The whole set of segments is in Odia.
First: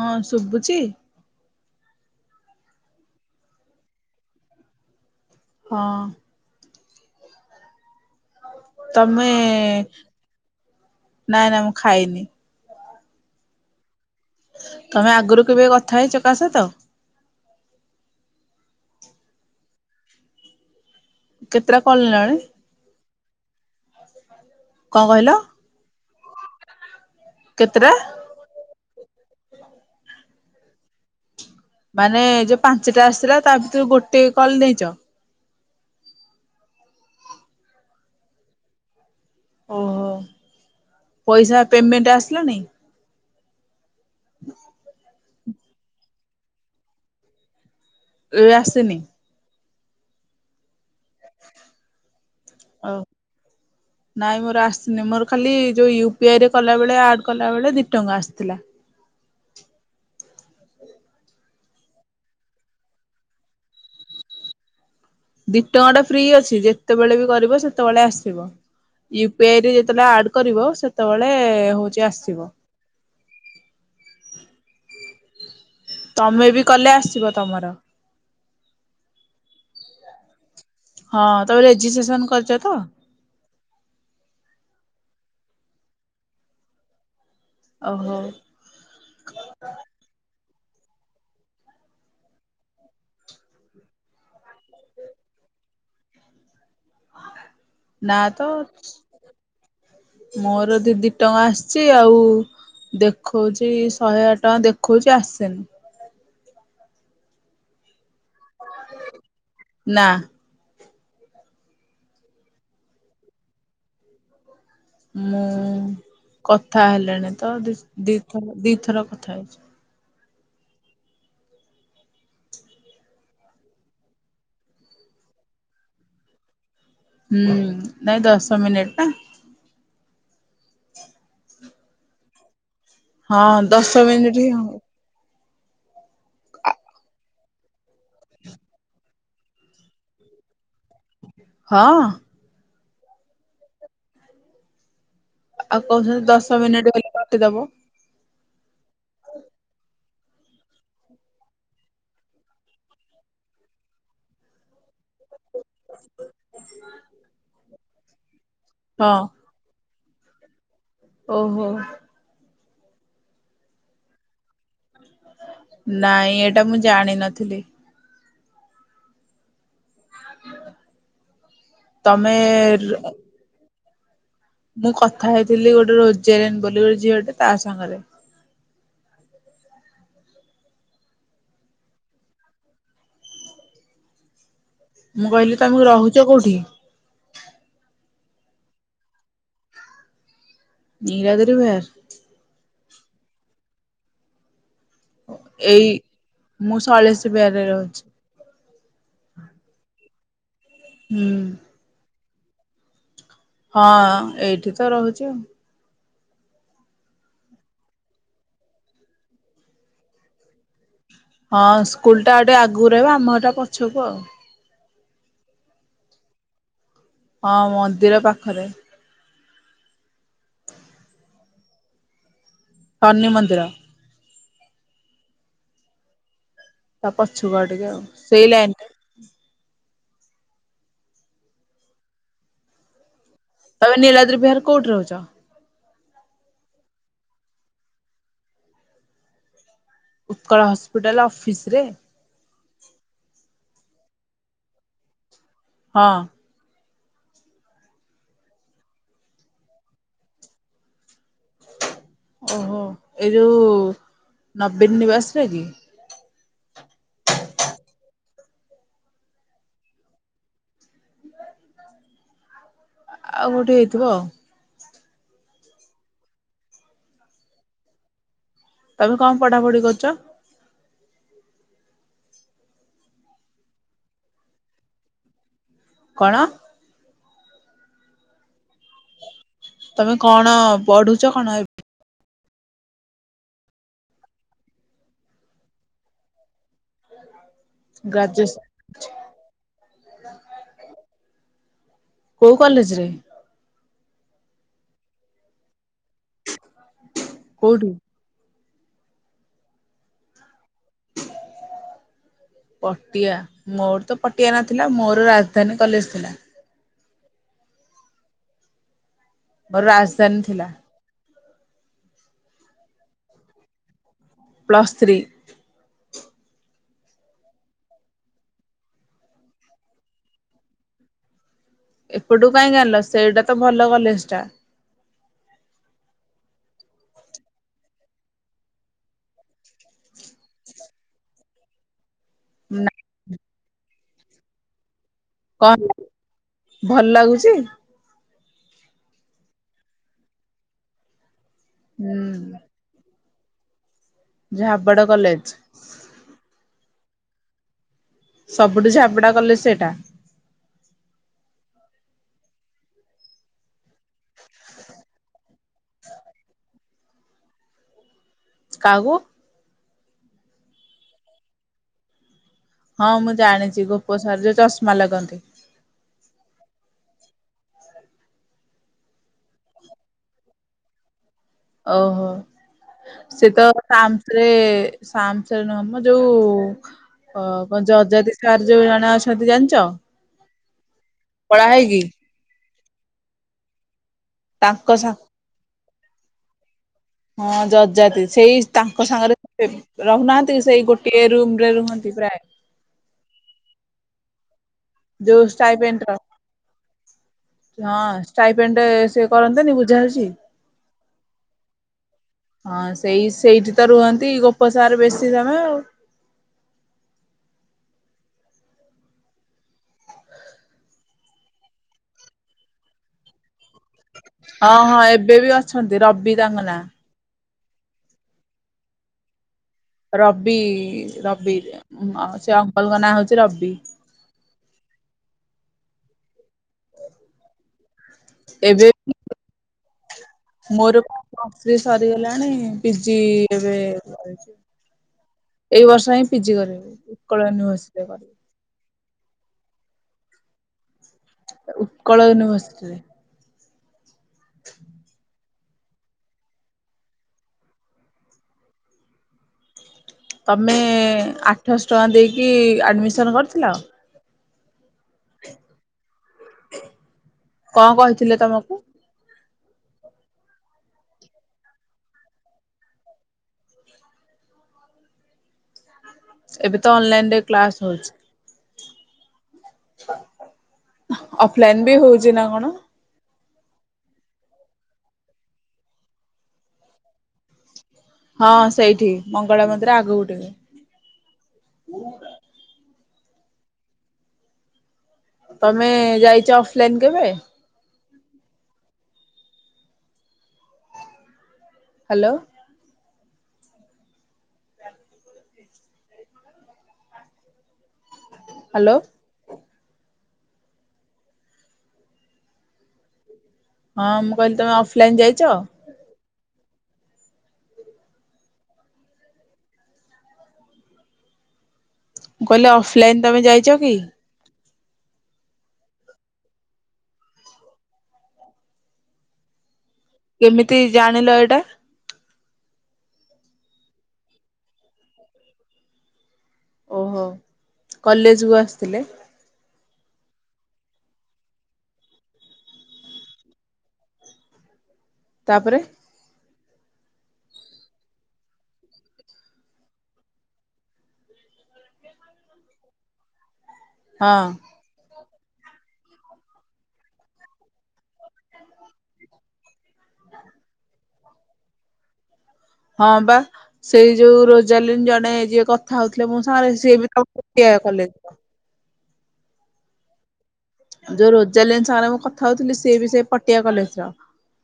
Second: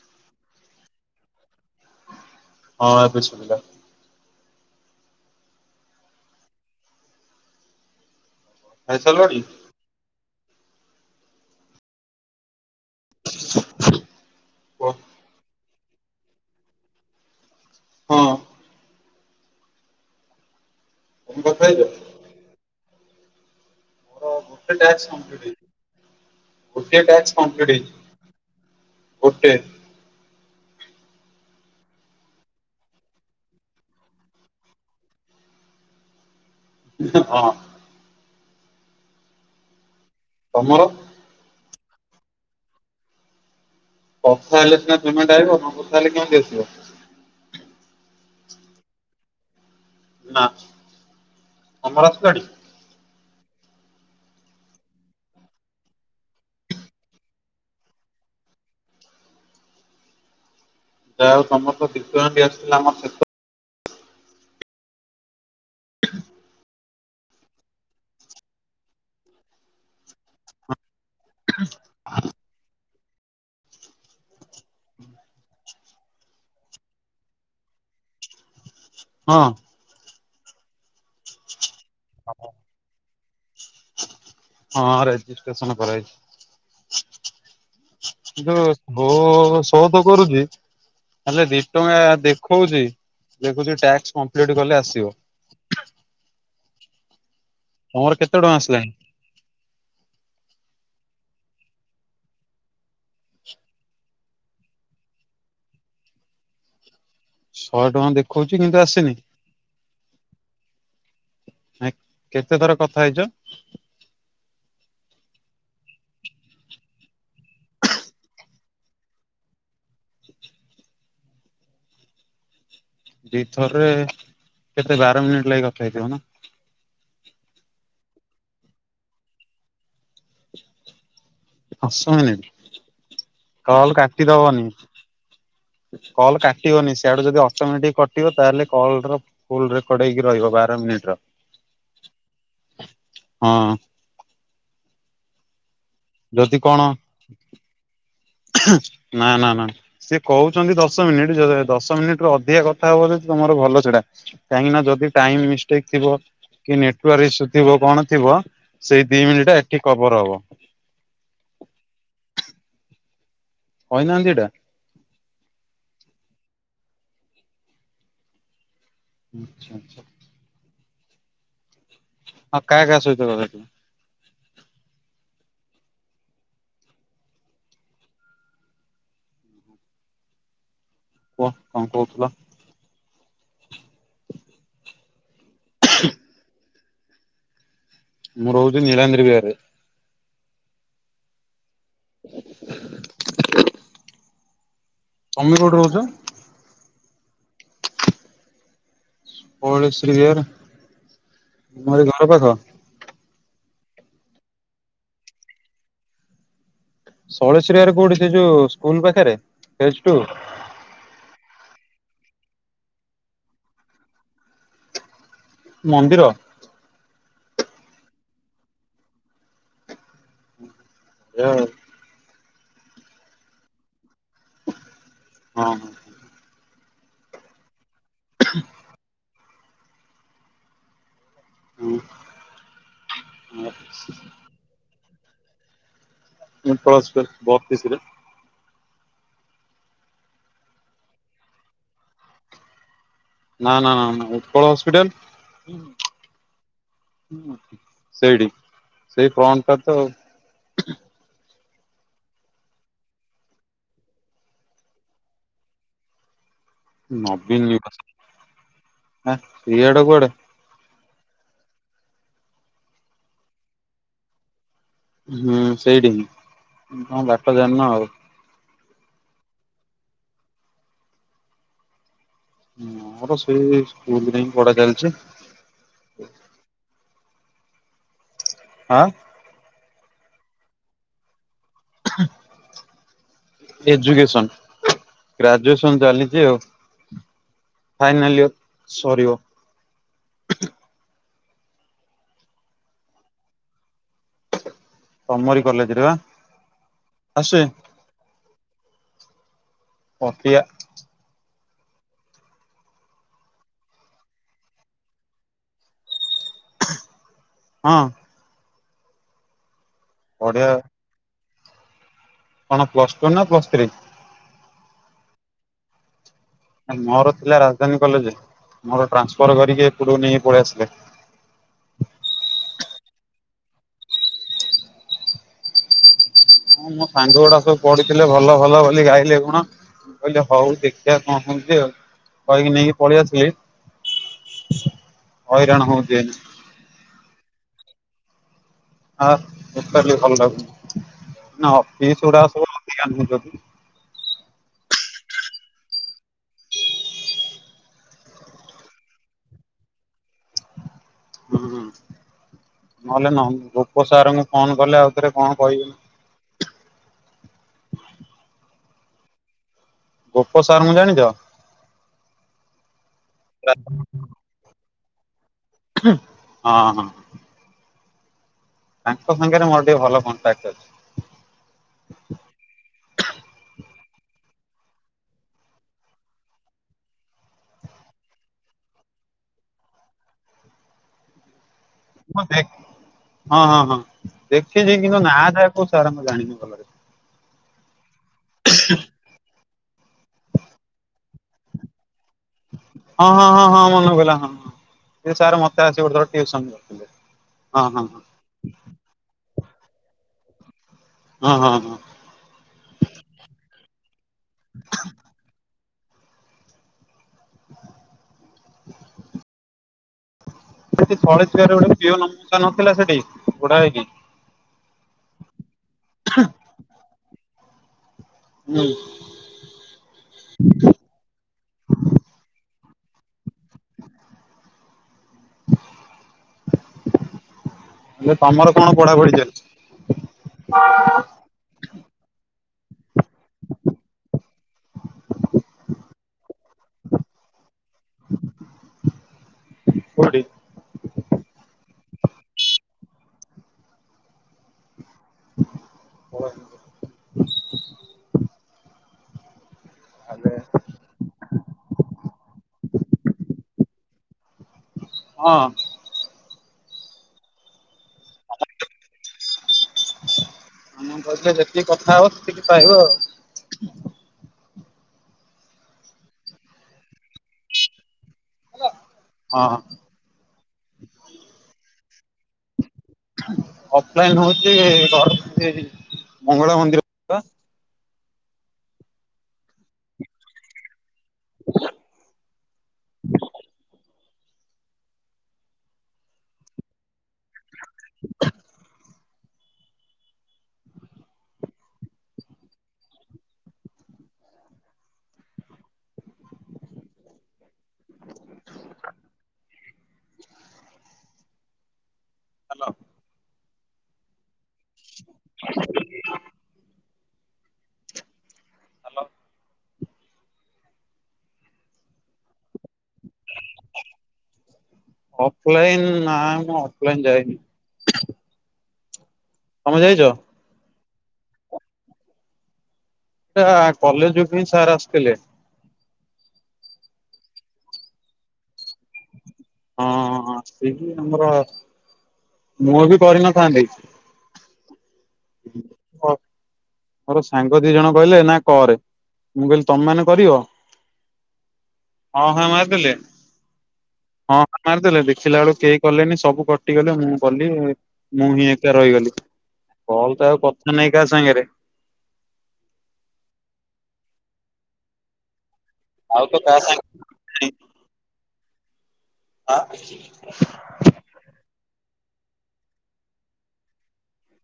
ହଁ ଶୁବୁଚି? ହଁ ଏବେ ସୁବିଲା। ହଁ। ତମେ ଖାଇସାରିଲଣି ନାଇ ନାଇଁ ମୁଁ ଖାଇନି। କୁହ ତମେ ଆଗରୁ କେବେ କଥା ହେଇଚ କା ସହିତ। ହଁ। ତମେ କଥା ହେଇଛ କେତେଟା କଲ ନେଲଣି। ସେ ମୋର କାଳିଆ ଗୋଟେ ଟାସ୍କ କମପ୍ଲିଟ୍ ହେଇଛି। ଗୋଟିଏ ଟାସ୍କ କମପ୍ଲିଟ୍ କେତେଟା ହେଇଛି। ଗୋଟେ। ମାନେ ଯୋଉ ପାଞ୍ଚଟା ଆସିଥିଲା ତା ଭିତରୁ ଗୋଟିଏ କଲ ନେଇଛ। ଉଁ ହୁଁ ହଁ। ଓହୋ। ତମର? ପଇସା ପେମେଣ୍ଟ ଆସିଲା ନେହିଁ। କଥା ହେଲେ ସିନା ପେମେଣ୍ଟ [unintelligible] ନକଥା ହେଲେ କେମିତି ଆସିବ? ଏ ଆସିନି। ନା ତମର ଆସିଲାଡି। ଆଉ ନାଇଁ ମୋର ଆସିନି ମୋର ଖାଲି ଯୋଉ ୟୁ ପି ଆଇ ରେ କଲାବେଳେ ଆଡ଼ କଲାବେଳେ ଦି ଟଙ୍କା ଆସିଥିଲା। ଯାହୋଉ ତମର ତ ଦି ଟଙ୍କା ବି ଆସିଥିଲା ଆମର ସେଶ ଦିଟଙ୍କା ଟା ଫ୍ରି ଅଛି ଯେତେବେଳେ ବି କରିବ ସେତେବେଳେ ଆସିବ। ୟୁ ପି ଆଇରେ ଯେତେବେଳେ ଆଡ କରିବ ସେତେବେଳେ ହଉଛି ଆସିବ। ତମେ ବି କଲେ ଆସିବ ତମର? ହଁ। ହଁ ତମେ ରେଜିଷ୍ଟେସନ କରିଚ ତ? ହଁ ରେଜିଷ୍ଟେସନ କରାହେଇଚି। ଓହୋ ଯୋଉ ଶୋ ଶୋତ କରୁଚି। ହେଲେ ଦି ଟଙ୍କା ଦେଖଉଛି ଦେଖୋଉଚି ଟାକ୍ସ କମପ୍ଲିଟ୍ କଲେ ଆସିବ। ତମର ନା କେତେ ତ। ଟଙ୍କା ଆସିଲାଣି ମୋର ଦି ଦି ଟଙ୍କା ଆସିଛି ଆଉ। ଦେଖୋଉଛି ଶହେ ଆଠ ଟଙ୍କା ଦେଖଉଛି ଆସେନି। ଶହେ ଟଙ୍କା ଦେଖଉଛି କିନ୍ତୁ ଆସନି? ନା ନାଇଁ କେତେ ଥର କଥା ହେଇଚ? ମୁଁ କଥା ହେଲେଣି ତ ଦି ଦିଥର ଦିଥର କଥା ହେଇଚି। ଦିଥରରେ କେତେ ବାର ମିନିଟ୍ ଲାଗି କଥା ହେଇଥିବ ନା। ହୁଁ ନାଇଁ ଦଶ ମିନିଟ ନା। ଦଶ ମିନିଟ୍, ହଁ କଲ୍ ଦଶ କାଟି ମିନିଟ ହିଁ ଦବନି। ହବ। କଲ୍ କାଟିବନି ସିଆଡୁ ଯଦି ଅଟୋମେଟିକ୍ କଟିବ ତାହେଲେ କଲ୍ [unintelligible] ଫୁଲ୍ ରେକର୍ଡ ହେଇକି ରହିବ ବାର ମିନିଟ୍ ର। ହଁ। ହଁ। ଆଉ କହୁଛନ୍ତି ଯଦି ଦଶ କଣ ମିନିଟ୍ କହିକି କାଟିଦବ। ନା, ନା, ନା। ସିଏ କହୁଛନ୍ତି ଦଶ ମିନିଟ୍ ଯଦି ଦଶ ମିନିଟ୍ ରୁ ଅଧିକା କଥା ହବ ଯଦି ତୋମର ଭଲ ସେଟା। କାହିଁକି ନା ଯଦି ଟାଇମ୍ ମିଷ୍ଟେକ୍ ଥିବ କି ନେଟୱାର୍କ ଇସ୍ୟୁ ଥିବ କଣ ଥିବ ସେଇ ହଁ ଦି ମିନିଟ୍ ଟା ଏଠି କଭର୍ ହବ। ଓହୋ। କହିନାହାନ୍ତି ଏଟା? ନାଇଁ ଏଟା ମୁଁ ଜାଣିନଥିଲି। ଆଚ୍ଛା, ଆଚ୍ଛା। ତୋମେ ଆଉ ର [unintelligible] ମୁଁ କଥା ହେଇଥିଲି ଗୋଟେ ରୋଜାରିନ୍ ବୋଲି ଗୋଟେ ଝିଅଟେ ତା ସାଙ୍ଗରେ। କୁହ କଣ କହୁଥୁଲ? ମୁଁ କହିଲି ତୋମକୁ ରହୁଚ କୋଉଠି? ମୁଁ ରହୁଚି ନୀଳାନ୍ଦ୍ରି ବିହାରରେ। ନୀଳାଦ୍ରି ବିହାର। [inaudible] ତମେ କୋଉଠି ଏଇ ରହୁଛ? ମୁଁ ଶୈଳଶ୍ରି ବିହାରରେ ରହୁଛି। କଳଶ୍ରି ବିହାର। ହୁଁ। ତୁମରି ଘର ପାଖ। ହଁ ଏଇଠି ତ ରହୁଚି ଆଉ। ଶୈଳଶ୍ରୀ ବିହାର କୋଉଠି ସେ ଯୋଉ ସ୍କୁଲ୍ ପାଖରେ ଫେଜ୍ ଟୁ? ହଁ ସ୍କୁଲ୍ ଟା ଆଉ ଟିକେ ଆଗକୁ ରହିବ, ଆମ ଘରଟା ପଛକୁ ଆଉ। ମନ୍ଦିର? ହଁ ମନ୍ଦିର ପାଖରେ। ଏ ଶନି ମନ୍ଦିର। ହଁ, ହଁ। ତା ପଛୁ କୁ ଆଉ ଟିକେ ଆଉ ସେଇ ଲାଇନ୍ ଟା। ହଁ। ତୋମେ ନୀଳାଦ୍ରି ବିହାର କୋଉଠି ରହୁଛ? ମୁଁ ଉତ୍କଳ ହସ୍ପିଟାଲ୍ ବ ଅଫିସ୍ ରେ। ଉତ୍କଳ ହସ୍ପିଟାଲ୍ ଅଫିସ୍ ରେ? ନା, ନା, ନା, ନା ଉତ୍କଳ ହସ୍ପିଟାଲ୍। ହଁ। ହଁ ସେଇଠି ସେଇ ଫ୍ରଣ୍ଟ ଟା ତ। ଓହୋ, ଏଇ ଯୋଉ ନବୀନ ନିବାସ ରେ କି? ନବୀନ ନିବାସ ହେ ସିଆଡେ କୁଆଡେ। ଆଉ କୋଉଠି ହେଇଥିବ ଆଉ। ହୁଁ, ସେଇଠି ହିଁ, ତୋମେ ବାଟ ଜାଣିନ ଆଉ। ତମେ କଁ ପଢାପଢି କରୁଚ? ମୋର ସେଇ ସ୍କୁଲରେ ହିଁ ପଢା ଚାଲିଚି। କଣ? ଆଁ। ତମେ କଣ ପଢୁଚ କଣ ଏ [unintelligible] ଏଜୁକେସନ ଗ୍ରାଜୁଏସନ ଚାଲିଚି ଆଉ। Final year graduation? ସରିବ। କୋଉ କଲେଜ ରେ? ତମରି କଲେଜରେ ବା ଆସୁଚି। କୋଉଠି? ପତିଆ। ପଟିଆ, ମୋର ତ ପଟିଆ ନଥିଲା ମୋର ରାଜଧାନୀ କଲେଜ ଥିଲା। ହଁ। ମୋର ରାଜଧାନୀ ପଢିଆ ଥିଲା। କଣ ପ୍ଲସ ଟୁ ନା ପ୍ଲସ ଥ୍ରୀ? Plus three. ଏ ମୋର ଥିଲା ରାଜଧାନୀ କଲେଜ ମୋର ଟ୍ରାନ୍ସଫର କରିକି ଏପଟକୁ ନେଇ ପଳେଇ ଆସିଲି। ଏପଟୁକୁ କାଇଁକି ଆଣିଲ ସେଇଟା ତ ଭଲ କଲେଜ ଟା। ହଁ ମୋ ସାଙ୍ଗ ଗୁଡା ସବୁ ପଢିଥିଲେ ଭଲ ଭଲ ବୋଲି ଗାଇଲେ ଗୁଣ। କହିଲି ହଉ ଦେଖିଆ କଣ ହଉଛି ଆଉ କହିକି ନା ନେଇକି ପଳେଇ ଆସଲି। କଣ ହଇରାଣ ହେଲା? ହଉଚି ଏଇନା। ଭଲ ଲାଗୁଚି। ହ ଟୋଟାଲି ଭଲ ଲାଗୁନି ନା ଅପିସ୍ ଗୁଡା ହୁଁ ସବୁ ଅଧିକା ନଉଚନ୍ତି। ଝାବଡ କଲେଜ। ସବୁଠୁ ଝାବେଡା କଲେଜ ସେଟା। ହୁଁ, ନହେଲେ ନ ରୂପ ସାରଙ୍କୁ ଫୋନ କଲେ ଆଉଥରେ କଁ କହିବେ। କାକୁ। ଗୋପ ସାର୍ ଙ୍କୁ ଜାଣିଚ? ହଁ ମୁଁ ଜାଣିଚି ଗୋପ ସାର ଯୋଉ ଚଷମା ଲଗନ୍ତି। ହଁ ହଁ। ତାଙ୍କ ସାଙ୍ଗେରେ ମୋର ଟିକେ ଭଲ କଣ୍ଟାକ୍ଟ ଅଛି। ଓହୋ। ସେ ତ ତାମସରେ ସାମସ ନୁହଁ ମ ଯୋଉ ଓ କଣ ଅଜାତି ସାର୍ ଯୋଉ ଜଣେ ଅଛନ୍ତି ଜାଣିଚ? କଳା ହେଇକି। ମୁଁ ଦେଖ ହଁ ହଁ ହଁ ତାଙ୍କ ଦେଖଛି ସା କିନ୍ତୁ ନାଁ ଯାହା କଉ ସାର୍ ଙ୍କର୍ ଜାଣିନି ଭଲ ରେ। ହଁ ଜଜାତି ସେଇ ତାଙ୍କ ସାଙ୍ଗରେ ରହୁନାହାନ୍ତି ସେଇ ଗୋଟିଏ ରୁମ ରେ ରୁହନ୍ତି ପ୍ରାୟ। ହଁ ହଁ ହଁ ହଁ ମନ ପଇଲା ହଁ ହଁ ସେ ଯୋଉ ସାର୍ ମତେ ଆସି ଷ୍ଟାଇପେଣ୍ଟ ର ଗୋଟେ ଥର ଟିଉସନ୍ କରଥିଲେ। ହଁ ଷ୍ଟାଇପେଣ୍ଡ ସେ କରନ୍ତନି ବୁଝା ବୁଝି। ହଁ ହଁ ହଁ। ହଁ ସେଇ ସେଇଠି ତ ରୁହନ୍ତି ଗୋପସାର ବେଶୀ ସମୟ ଆଉ। ସେଠୀ [unintelligible] ପିଅନ ମଉସା ନଥିଲା ସେଠି ବୁଢା ହେଇକି। ହଁ ହଁ ଏବେ ବି ଅଛନ୍ତି ରବି ତାଙ୍କ ନାଁ। ହୁଁ ରବି ରବି ଆଉ ସେ ଅଙ୍କଲଙ୍କ ନାଁ ହଉଛି ରବି। ହେଲେ ତମର କଣ ଏବେ ପଢାପଢି ଚାଲିଛି। ସ୍ତ୍ରୀ ସରିଗଲାଣି ପିଜି ଏବେ ଏଇ ବର୍ଷ ହିଁ ପିଜି କରିବି ଉକଳ ୟୁନିଭର୍ସି ରେ। କୋଉଠି? ଉତ୍କଳ ୟୁନିଭର୍ସିଟିରେ ହ ତମେ ଆଠଶହ ଟଙ୍କା ଦେଇକି ଆଡ଼ମିସନ୍ କରିଥିଲ? ହଁ କଣ କହିଥିଲେ ତମକୁ? ଆମ କହିଥିଲେ ଯେତିକି କଥା ହବ ସେତିକି ପାଇହିବ ଆଉ। ଏବେ ତ ଅନଲାଇନରେ କ୍ଲାସ ହଉଛି। ହଁ ହଁ ଅଫଲାଇନ ବି ହଉଛି ନା କଣ? ଅଫଲାଇନ ହଉଛି ଘ ମଙ୍ଗଳା ମନ୍ଦିର। ପା ହଁ ସେଇଠି ମଙ୍ଗଳା ମନ୍ଦିର ଆଗକୁ ଟିକେ। ତମେ ଯାଇଚ ଅଫଲାଇନ୍ କେବେ? ହାଲୋ ହାଲୋ ହାଲୋ ହଁ ମୁଁ କହିଲି ତମେ ଅଫଲାଇନ୍ ଯାଇଛ? ହାଲୋ କହିଲି ଅଫଲାଇନ୍ ତମେ ଯାଇଛ କି? ଅଫଲାଇନ୍ ନା ମୁଁ ଅଫଲାଇନ୍ ଯାାଇନି। ତମେ ଯାଇଚ? କେମିତି ଜାଣିଲ ଏଇଟା? ଟା କଲେଜୁ କୁ ହିଁ ସାର୍ ଆସିଥିଲେ। ଓହୋ କଲେଜ କୁ ଆସିଥିଲେ? ହଁ ହଁ ସେବି ଆମର, ମୁଁ ବି କରିନଥାନ୍ତି। ତାପରେ [unintelligible] ମୋର ସାଙ୍ଗ ଦି ଜଣ କହିଲେ ନା କରେ, ମୁଁ କହିଲି ତମେ ମାନେ କରିବ? ହଁ ହାଁ ମାରିଦେଲେ, ହଁ ମାରିଦେଲେ ଦେଖିଲା ବେଳୁକୁ କେହି କଲେନି ସବୁ କଟିଗଲେ ମୁଁ କଲି। ମୁଁ ହିଁ ଏକା ରହିଗଲି, କଲ୍ ତ ଆଉ କଥା ନାଇଁ କାହା ସାଙ୍ଗରେ ହଁ ବା ସେଇ ଯୋଉ ରୋଜାଲିନ ଜଣେ ଯିଏ କଥା ହଉଥିଲେ ମୋ ଆଉ ତ ସାଙ୍ଗରେ କାହା ସିଏ ବି [unintelligible] ହାଁ ଯୋଉ ରୋଜାଲିନ ସାଙ୍ଗରେ ମୁଁ କଥା ହଉଥିଲି ସିଏ ବି ସେ ପଟିଆ କଲେଜ ର।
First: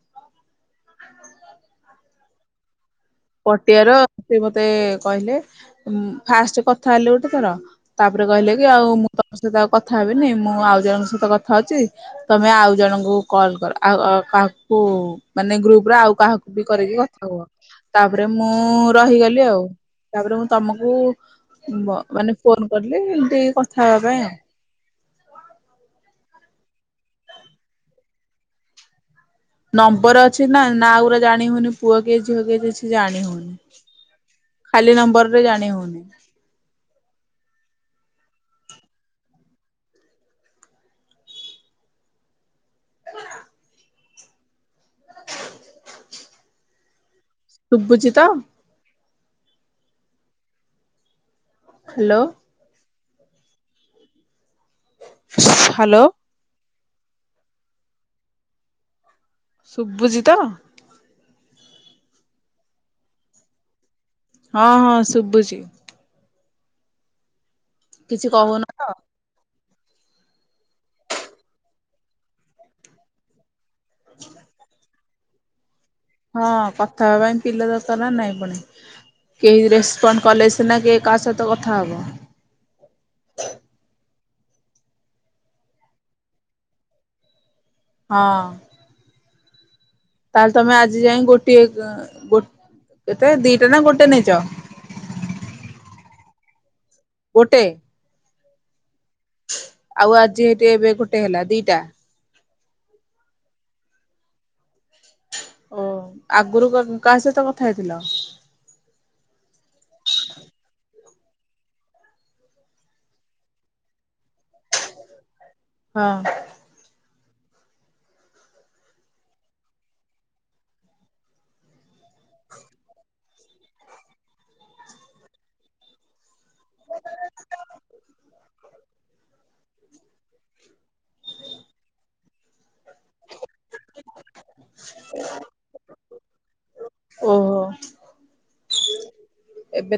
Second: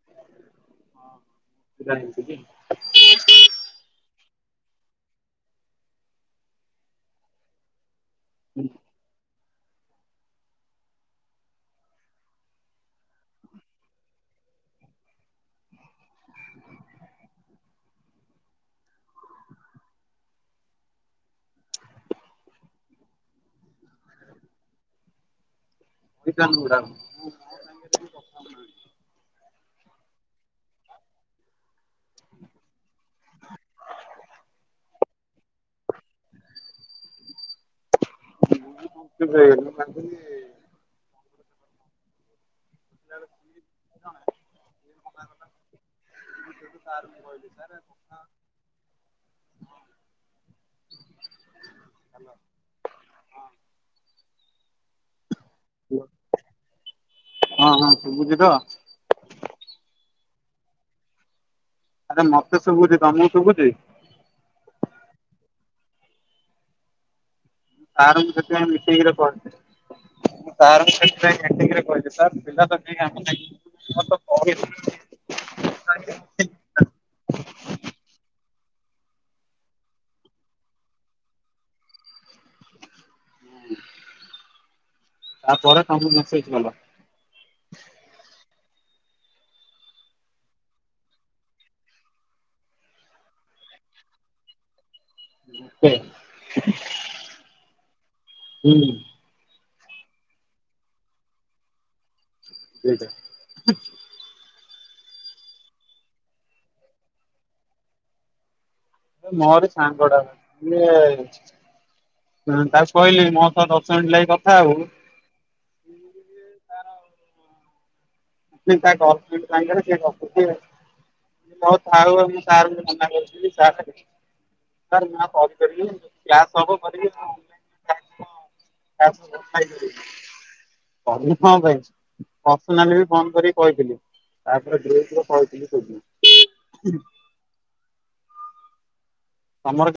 [unintelligible] ପଟିଆର ସେ ମତେ କହିଲେ ଉମ ଫାଷ୍ଟ କଥା ହେଲେ ଗୋଟେ ଥର ତାପରେ କହିଲେ କି ଆଉ ମୁଁ ତମ ସହିତ ଆଉ କଥା ହେବିନି ମୁଁ ଆଉ ଜଣଙ୍କ ସହିତ କଥା ହଉଛି ତମେ ଆଉ ଜଣଙ୍କୁ କଲ୍ କର ଆଉ ଅ କାହାକୁ ମାନେ ଗ୍ରୁପ ରେ ଆଉ କାହାକୁ ବି କରିକି କଥା ହୁଅ। ତାପରେ ମୁଁ ରହିଗଲି ଆଉ, ତାପରେ ମୁଁ ତମକୁ ବ ମାନେ ଫୋନ କଲି ଏମିତି କଥା ହବା ପାଇଁ ଆଉ [unintelligible] ନମ୍ବର ଅଛି ନା ନାଁ ଗୁରା ଜାଣି ହଉନି ପୁଅ କିଏ ଝିଅ କିଏ କିଛି ଜାଣି ହଉନି? ଖାଲି ନମ୍ବରରେ ଜାଣି ହଉନି। [unintelligible] [unintelligible] [unintelligible] ସୁୁଭୁଚି ତ? ହାଲୋ। ହାଲୋ। ହଁ ହଁ ସୁବୁଚି ତ? ସୁବୁଚି ତ? ଆରେ ମତେ ଶୁଭୁଛି, ତମକୁ ଶୁଭୁଛି? ହଁ ହଁ ଶୁବୁଚି। ସାର୍ କିଛି ଙ୍କୁ କହୁନ ସେଥିପାଇଁ ମୁଁ ତ ମିଟିଂ ରେ ପ ମୁଁ ସାର୍ ଙ୍କୁ ସେଥିପାଇଁ ମିଟିଂ ରେ କହିଲି, ସାର୍ ପିଲା ତ କେହି କାମ [inaudible] ହଁ କଥା ହେବା ପାଇଁ ପିଲା ଦରକାର ନା ନାଇଁ ପୁଣି କେହି ରେସପଣ୍ଡ କଲେ ସିନା କେ କାହା ସହିତ କଥା ହବ। ତାପରେ ତମକୁ ସେଇ ନମ୍ବର ହଁ। ତାହେଲେ ତମେ ଆଜି ଯାଇ ଗୋଟିଏ ଏଁ ଗୋଟେ କେତେ ଦିଟା ନା ଗୋଟେ ନେଇଚ? ଗୋଟେ। ଗୋଟେ। ହୁଁ। ଆଉ ଆଜି ହେଇଠି ଏବେ ଗୋଟେ ହେଲା ଦିଟା। ଦିଟା। ଓ ଆଗରୁ କାହା ସହିତ କଥା ହେଇଥିଲ? ମୋରି ସାଙ୍ଗଟା ତ ଇଏ ତାକୁ କହିଲି ମୋ ସହିତ ଦଶ ମିନିଟ ଲାଗି କଥା ହବୁ। ହଁ। [inaudible] ହ ଥାଉ ମୁଁ ସାରଙ୍କୁ ମନା କରୁଥିଲି ସାର୍ ଙ୍କୁ। [inaudible] କଣ ପାଇଁ [inaudible] କଲ କରିକି କହିଥିଲି ତାପରେ [inaudible] ଓହୋ ତମର? ଏବେ